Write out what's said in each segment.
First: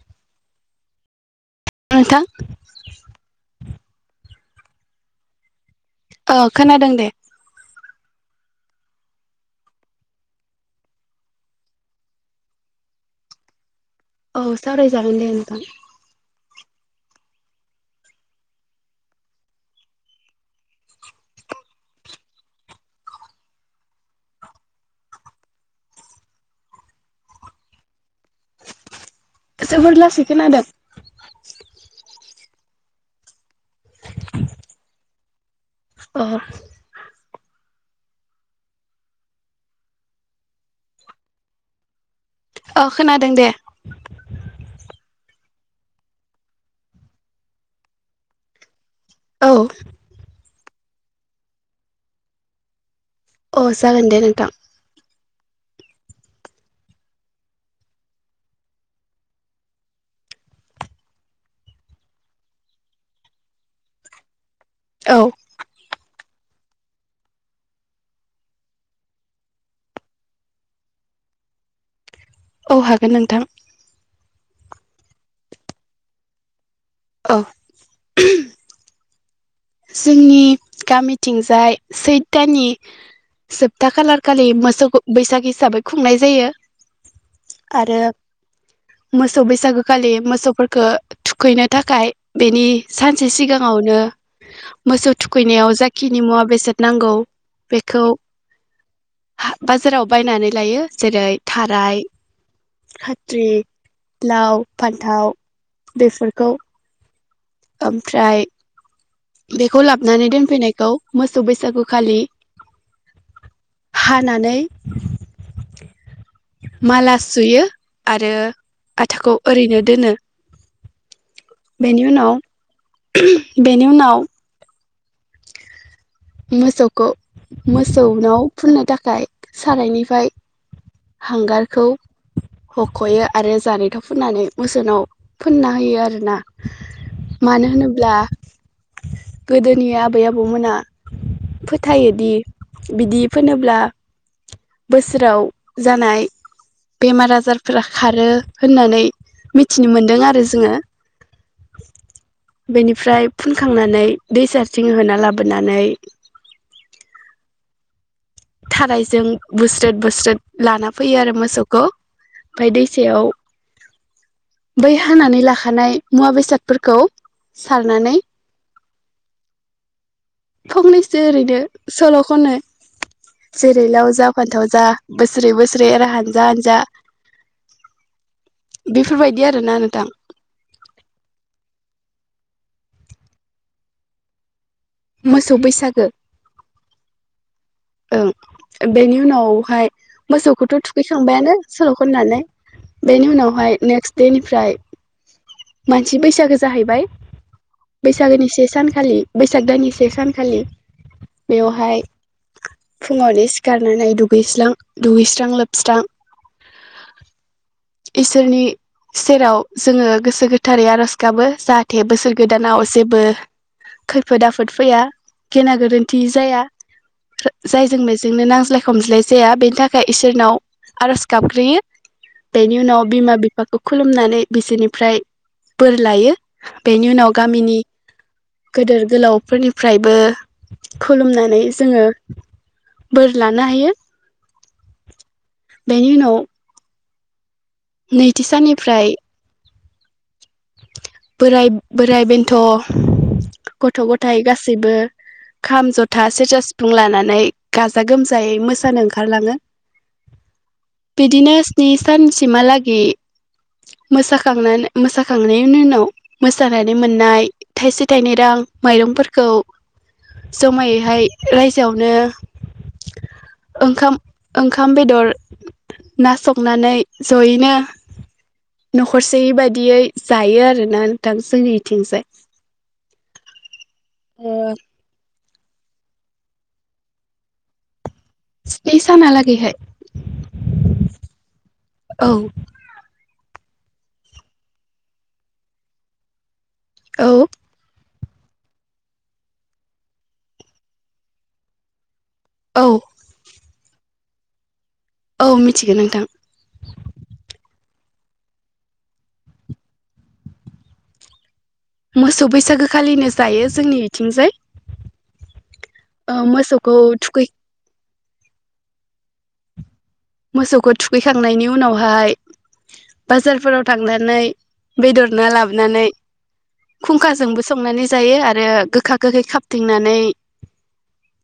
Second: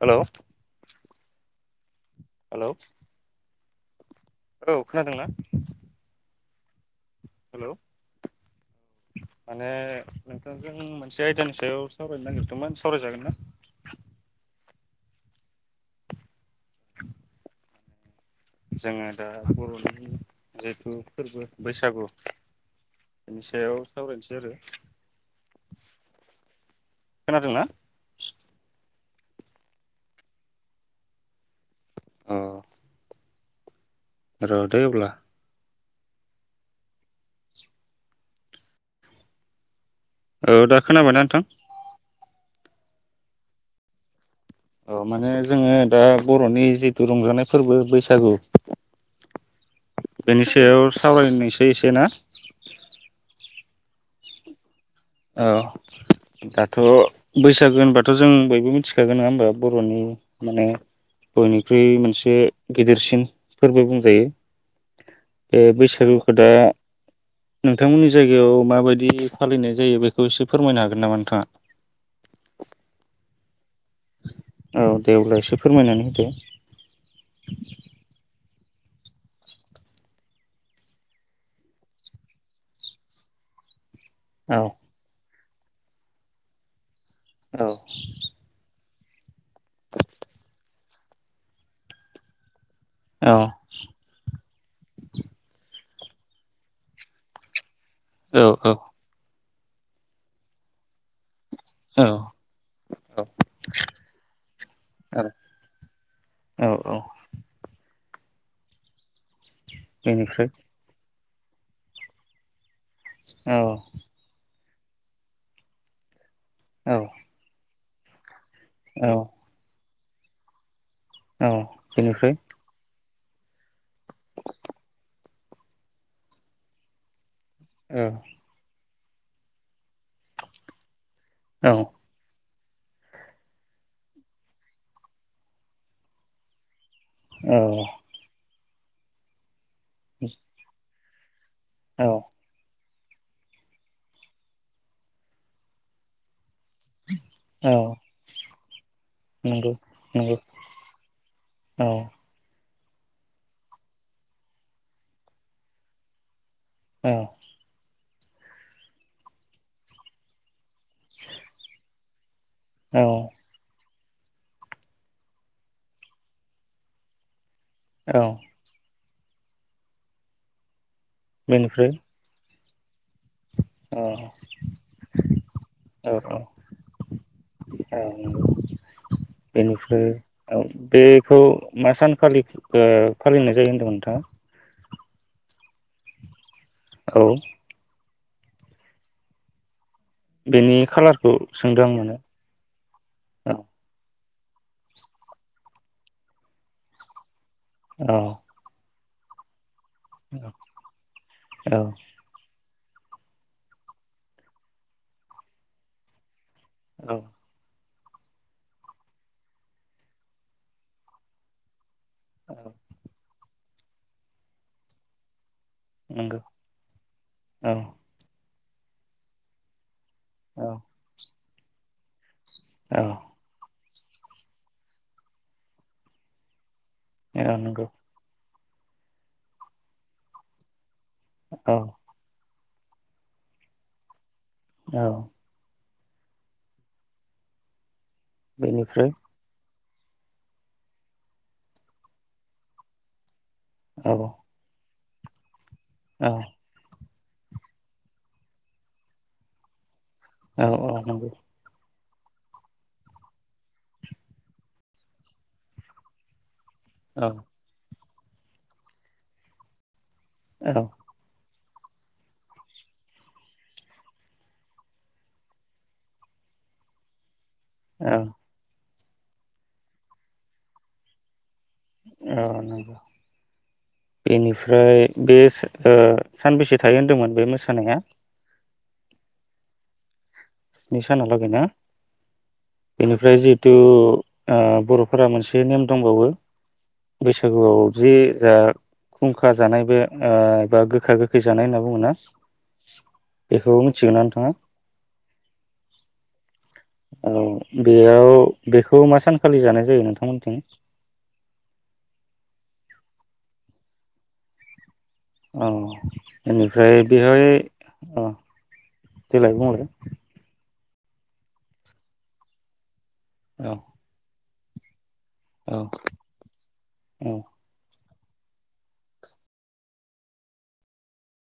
Hello ओनथां hello औ खोनादोंना। ओ खोनादों दे। हेलौ- माने नोंथांजों मोनसे आयदानि सायाव सावरायनो नागिरदोंमोन सावरायजागोन ना। औ सराय जागोन दे नोंथां। [inaudible] जोङो दा बर'नि जिथु। जोबोर लासै खोनादों। अ र' दैब्ला। अ। औ दा खोनाबायना नोंथां। औ खोनादों दे। अ माने जोङो दा बर'नि जिथु रंजानाय फोरबो बैसागु। औ। बेनि सायाव सावरायनायसै एसे ना। अ साग दे नोंथां। औ दाथ' बैसागो होनबाथ' जों बयबो मिथिखागोन नङा होनबा बर'नि माने। बे औ बैसागु। दा नोंथांमोननि जायगायाव माबायदि फालिनाय। जायो बेखौ एसे फोरमायनो हागोन नामा नोंथाङा। औ हागोन नोंथां। औ दे अब्ला एसे फोरमायनानै होदो। औ। जोंनि गामिथिंजाय सैथानि जोब। दा खाालार खालि औ मोसौ बैसागि। हिसाबै खुंनाय जायो। औ। आरो मोसौ बैसागोखालि मोसौफोरखौ थुखैनो थाखाय बेनि। सानसे औ सिगाङावनो। मोसौ थुखैनायाव जाखिनि मुवा बेसाद नांगौ। बेखौ औ औ। बाजाराव बायनानै लायो जेरै। थाराय औ खाथ्रि लाव फान्थाव बेफोरखौ। औ औ ओमफ्राय। बेखौ लाबानै बेनिफ्राय दोनफैनायखौ। मोसौ बैसागु। औ हानानै। [inaudible] औ औ माला सुयो। आरो। आथाखौ ओरैनो दोनो औ बेनि उनाव बेनिफ्राय बेनि उनाव मोसौखौ औ औ मोसौनाव फुननो थाखाय गाइक सानायनिफ्राय नंगौ हांगारखौ हखयो आरो जानायथाव फुननानै मोसोनाव फोनना होयो आरोना मानो होनोब्ला गोदोनि आबै आबौमोना फोथायोदि बिदि फोनोब्ला बोसोराव जानाय बेमार आजारफोरा खारो होननानै मिथिनो मोनदों नंगौ आरो जोंङो औ बेनिफ्राय फुनखांनानै दै सारथिं होना लाबोनानै औ थानायारजों बुस्रोद बुस्रोद लाना फैयो आरो मोसौखौ ओमफ्राय औ दैसायाव बै हानानै लाखानाय मुवा बेसादफोरखौ सारनानै औ [unintelligible] जे ओरैनो बेनिफ्राय सल खननो जेरै औ लाव जा फानथाव जा बोसोरै बोसोरै आरो औ हानजा हानजा नंगौ बेफोरबायदि आरोना बेनिफ्राय नोंथां लि फालिनाय जायो होनदोंमोन नोंथाङा मोसौ बैसागो औ ओं बेनि उनावहाय मोसौखौथ बेनि खालारखौ थुखैखांबायानो सोंदों आं सल माने खननानै बेनि औ उनावहाय नेक्स्ट बेनिफ्राय मानसि बैसागो जाहैबाय औ बैसागोनि से सानखालि बैसाग दानि से सानखालि औ बेवहायत फुङावनो सिखारनानै दुगैस्रां दुगैस्रां लोबस्रां औ। इसोरनि सेराव जोङो गोसो गोथारै आर'ज गाबो जाहा थे बोसोर औ गोदानाव जेबो खैफोद आफोद फैया। गेना गोरोन्थि नंगौ जाया। औ जायजों मेजों नो नांज्लाय खमज्लाय जाया बेनि थाखाय इसोरनाव औ आर'ज गाब ग्रोयो। बेनि उनाव बिमा बिफाखौ खुलुमनानै बिसोरनिफ्राय बोर लायो। बेनि उनाव औ गामिनि नंगौ गोदोर गोलावफोरनिफ्रायबो खुलुमनानै औ जोङो बोर लानो हायो। औ। बेनि उनाव नैथि बेनिफ्राय साननिफ्राय बोराय बोराइ बेन्थ' गथ' औ गथायाइ गासैबो खाम जथा औ सेरजा सिफुं लानानै नाय गाजा गोमजायै मोसानो ओंखारलाङो। औ औ नंगौ। सानसिमाहालागि मोसाखांनानै मोसा खांनायनि उनाव मो मोसानानै औ मोननाय थाइसे थायनै रां माइरंफोरखौ औ औ जमायैहाय रायजोआवनो ओंखाम ओंखाम बेदर ना संनानै जयैनो। न'खरसेयै बायदियै जायो आरोना नोंथां जोंनि औ नंगौ ओ बेनिफ्राय बे सो ओ सानबेसे थायो होन्दोंमोन बे मोसानाया स्नि सानालागैहाय स्नि सानालागै ना। औ बेनिफ्राय जि [inaudible] ओ बर'फोरा मोनसे नेम दंबावो औ बैसागुआव जे जा खुंखा जानाय बे ओ एबा गोखा गोखै जानाय होनना बुङो ना औ [unintelligible] बेखौ मिथिगोनना नोंथाङा औ मिथिगोन नोंथां। औ बेयाव बेखौ मा सानखालि जानाय जायो नोंथांमोनथिं मोसौ बैसागोखालिनो जायो जोंनि इथिंजाय औ बेनिफ्राय बेहाय थुखै अ देेलाय बुंलाय मोसौखौ थुखैखांनायनि उनावहाय औ बाजारफोराव थांनानै बेदर ना औ लाबोनानै औ खुंखाजोंबो संनानै जायो आरो गोखा गोखै खाबथिंनानै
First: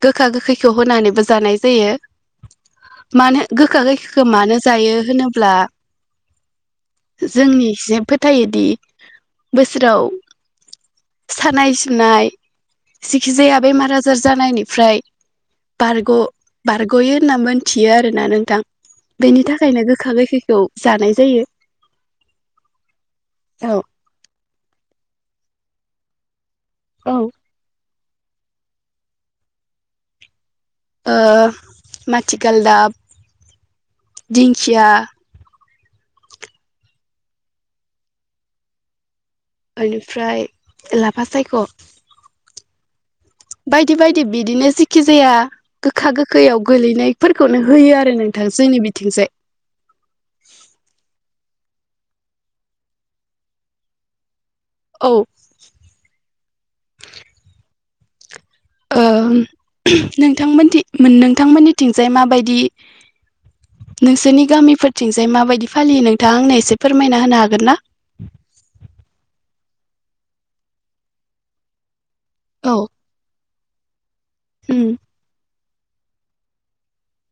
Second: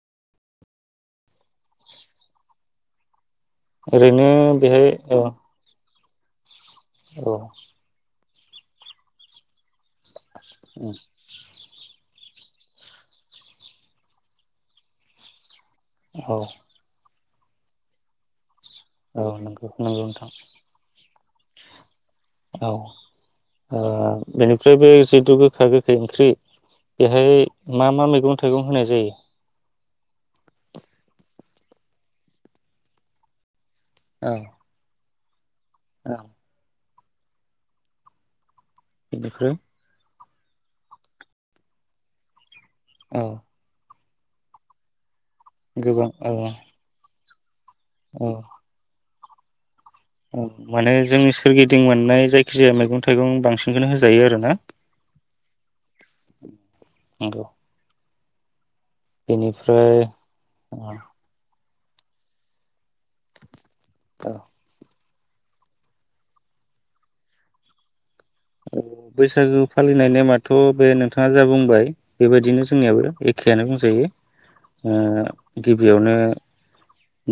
गोखा गोखैखौ होनानैबो जानाय जायो। मानो गोखा गोखैखो ओरैनो मानो बेहाय जायो औ होनोब्ला औ जोंनि जोबोद फोथायोदि बोसोराव सानाय सि नाय। जिखिजाया बेमार आजार जानायनिफ्राय बारग' औ बारग'यो होनना मोनथियो आरोना नों थां औ बेनि नंगौ थाखायनो नंगौ गोखा नोंथां गोखैखौ जानाय जायो। औ ओ औ बेनिफ्राय बे जे गोखा गोखै ओंख्रि औ बेहाय मा मा मै [inaudible] गं थाइगं होनाय जायो? ओ माथि गालदाब औ दिंखिया औ बेनिफ्राय ओमफ्राय लाफा सायख औ बायदि बायदि बिदिनो जेखि जाया गोबां गोखा औ गोखैयाव गोलैनाय फोरखौनो होयो आरो नोंथां जोंनि बिथिंजाय। उम मोनो जोंनि [unintelligible] सोरगिदिं मोननाय जायखिजाया मैगं थाइगं बांसिनखौनो होजायो आरो ना। औ [unintelligible] नंगौ। ओ बेनिफ्राय नोंथांमोनथि ओ मोन नोंथांमोननि थिंजाय माबायदि नोंसोरनि गामिफोर थिंजाय माबायदि फालियो नोंथाङा आंनो एसे फोरमायना होनो हागोन ना? औ बैसागु फालिनाय नेमाथ बे नोंथाङा जा बुंबाय बेबायदिनो औ जोंनियाबो एखे। बेनो बुंजायो। ओ। गिबियावनो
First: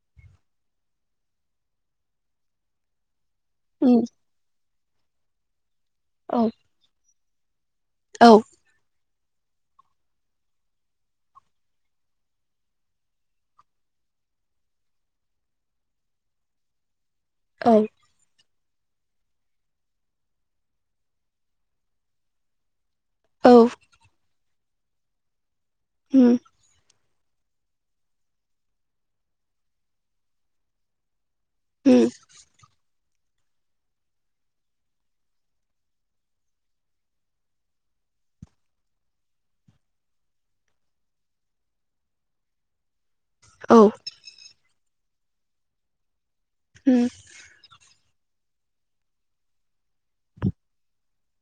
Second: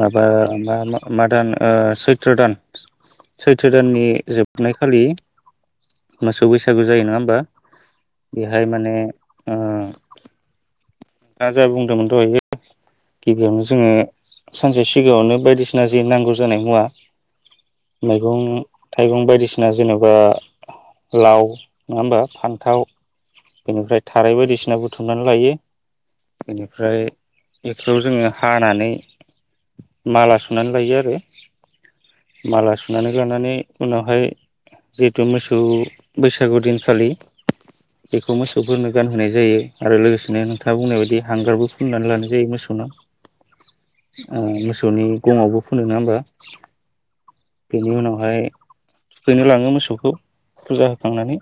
माबा मा-मा मा-मादान ओ सैथ्र दान। सैथ्र दाननि जोबनाय खालि मोसौ बैसागु जायो नङा होमबा? बेहाय माने ओ दा जा बुंदोंमोन दहयो गिबियावनो जोंङो सानसे सिगाङावनो बायदिसिना जि नांगौ जानाय मुवा मैगं थाइगं बायदिसिना जेनेबा लाव नंङा होमबा फान्थाव बेनिफ्राय थाराय बायदिसि ना बुथुमनानै लायो बेनिफ्राय बेफोराव जोंङो हानानै माला सुनानै लायो आरो। माला सुनानै लानानै उनावहाय जिहेथु मोसौ बैसागु दिनखालि बेखौ मोसौफोरनो गानहोनाय जायो आरो लोगोसेनो नोंथाङा बुंनाय बायदि हांगारबो फुननानै लानाय जायो मोसौ सौनो। ओ मोसो सौनि गङावबो फुनो नङा होमबा? उम फाय थुखैनो लाङो मोसौखौ फुजा होखांनानै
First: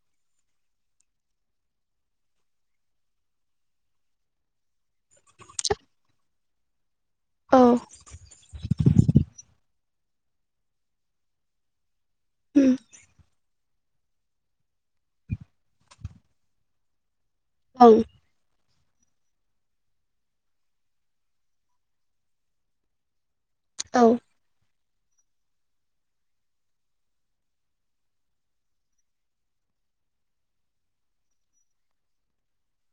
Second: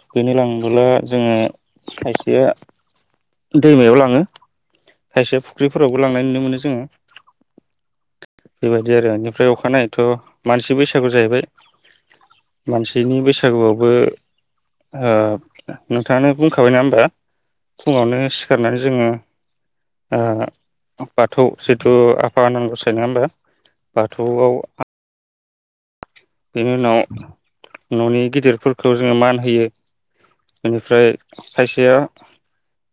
थुखैनो लांबोब्ला जोङो खायसेया दैमायाव लाङो खायसे फुख्रिफोरावबो लांनाय नुनो मोनो जोङो। बेबायदि आरो इनिफ्राय अखानायै थ' मानसि बैसागु जाहैबाय मानसिनि बैसागुआव बो ओ नोंथाङानो बुंखाबाय नङा होमबा फुङावनो सिखारनानै जोङो बाथौ जिथु आफा आनानगसाय नङा होमबा बाथौआव बेनि उनाव न'नि गिदिरफोरखौ जोङो मान होयो बेनिफ्राय खायसेया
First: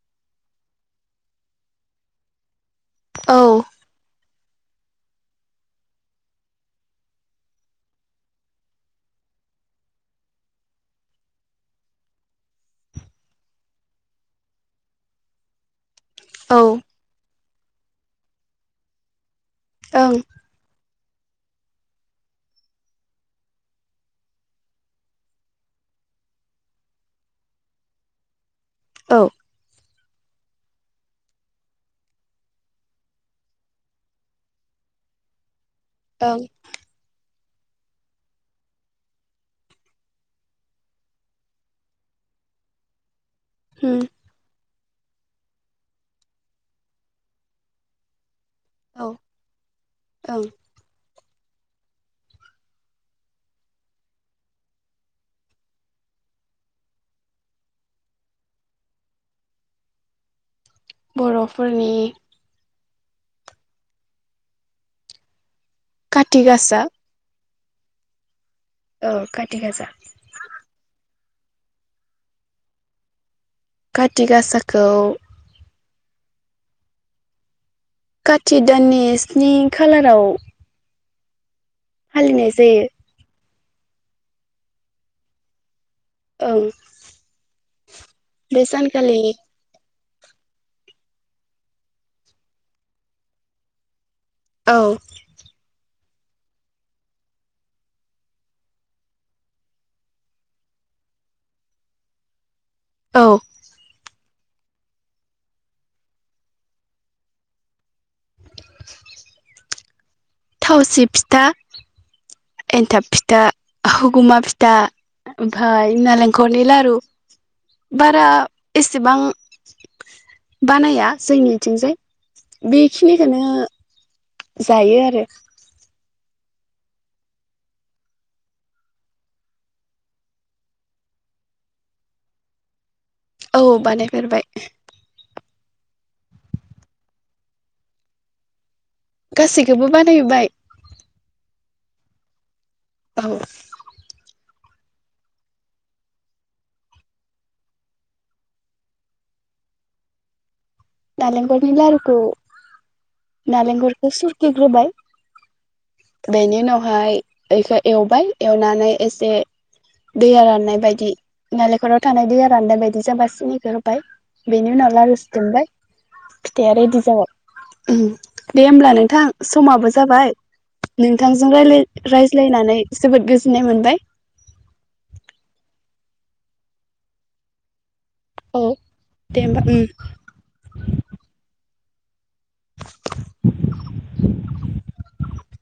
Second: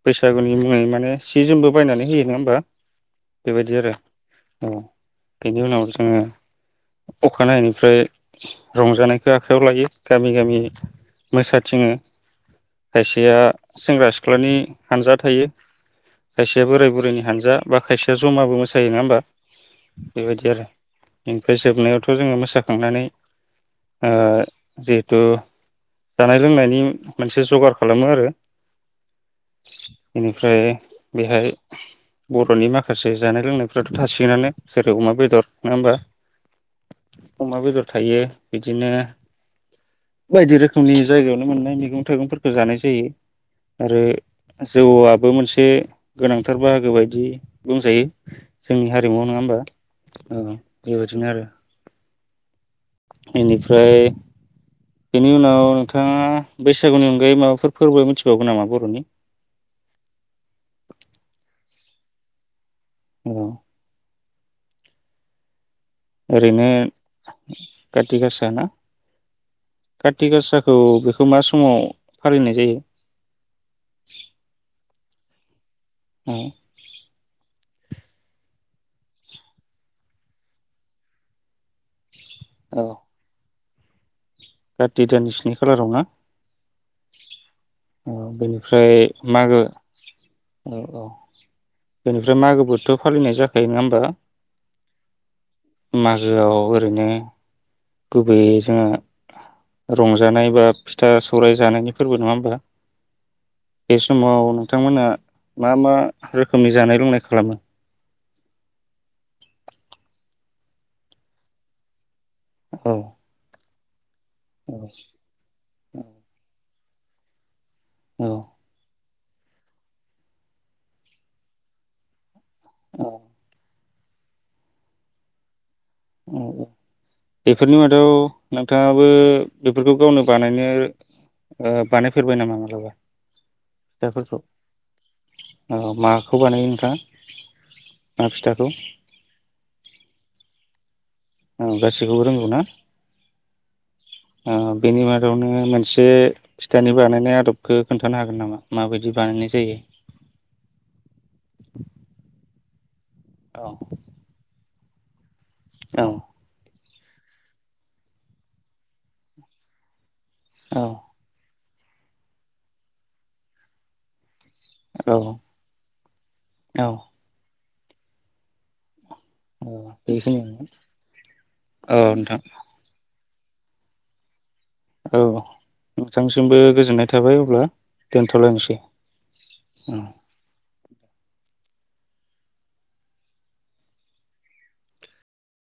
बैसागुनि मुङै माने सि जोमबो बायनानै होयो नङा होमबा बेबायदि आरो औ बेनि उनाव जोङो अखानायैनिफ्राय रंजानायखौ आखाइयाव लायो गामि गामि मोसाथिङो खायसेया सेंग्रा सिख्लानि हानजा थायो। खायसेया बोराय बुरैनि हानजा बा खायसेया ज'माबो मोसायो नङा होमबा बे बादि आरो इनफाय जोबनायावथ' जोङो मोसाखांनानै ओ जिहेथु जानाय लोंनायनि मोनसे जगार खालामो आरो बेनिफ्राय बेहाय बरनि माखासे जानाय लोंनायफ्राथ' थासिगोनानो जेरै अमा बेदर नङा होमबा ओं अमा बेदर थायो बिदिनो बायदि रोखोमनि जायगायावनो मोननाय मैगं थाइगंफोरखौ जानाय जायो। आरो जौ आ बो मोनसे गोनांथार बाहागो बायदि बुंजायो जोंनि हारिमुवआव नङा होमबा ओ बेबायदिनो आरो इनिफ्राय बेनि उनाव नोंथाङा बैसागुनि अनगायै माबाफोर फोरबो मिथिबावो नामा बर'नि बर'फोरनि औ काति ओरैनो गासा खाथि गासा ना औ काति गासा खाथि गासाखौ बे खौ मा समाव फालिनाय जायो? खाथि गासाखौ उम खाथि दाननि स्नि खालाराव फालिनाय जायो। गारथि दाननि स्नि खालाराव ना? ओं ओ बे बेनिफ्राय सानखालि मागो औ औ। बेनिफ्राय मागोबोथ फालिनाय जाखायो नङा होमबा? औ मागोआव ओरैनो गुबैयै जोंआ रंजानाय बा फिथा-सौराय जानायनि फोरबो नङा होमबा? औ [inaudible] समाव नोंथांमोना मा मा रोखोमनि जानाय लोंनाय खालामो? [inaudible] थावसि फिथा औ एन्थाब फिथा गुमा फिथा औ ओमफाय नालेंखरनि लारु। [inaudible] बारा औ एसेबां बानाया जोंनिथिंजाय औ बेखिनिखोनो जायो आरो। औ औ बेफोरनि मादाव नोंथाङाबो बेफोरखौ गावनो बानायनो ओ बानायफेरबाय नामा मालाबा? औ फिथाफोरखौ बानायफेरबाय। औ माखौ बानायो नोंथाङा ओ फिथाखौ? गासैखौबो बानायबाय। औ गासैखौबो रोंगौ ना? औ। बेनि मादावनो मोनसे फिथानि बानायनाय आदबखो खोन्थानो हागोन नामा माबायदि बानायनाय जायो? औ नालेंखरखौ सुरखिग्रोबाय औ बेनि उनाव ओमफ्रय बेखौ एवबाय एवनानै एसे दैया राननाय औ बायदि नालेंखराव थानाय दैया राननाय बायदि जाबा सिनिखौ होबाय बेनि उनाव लारू औ सिथमबाय। फिथाया औ रेदि जाबाय। उम दे होमब्ला नों थां औ समाबो जाबाय बेखिनियानो नोंथांजों रायलाय औ नोंथां रायज्लायनानै जोबोद गोजोन गोजोननाय मोनबाय। औ नोंथांसिमबो गोजोननाय थाबाय अब्ला औ दोनथ'लायनोसै दे होमबा औ [inaudible]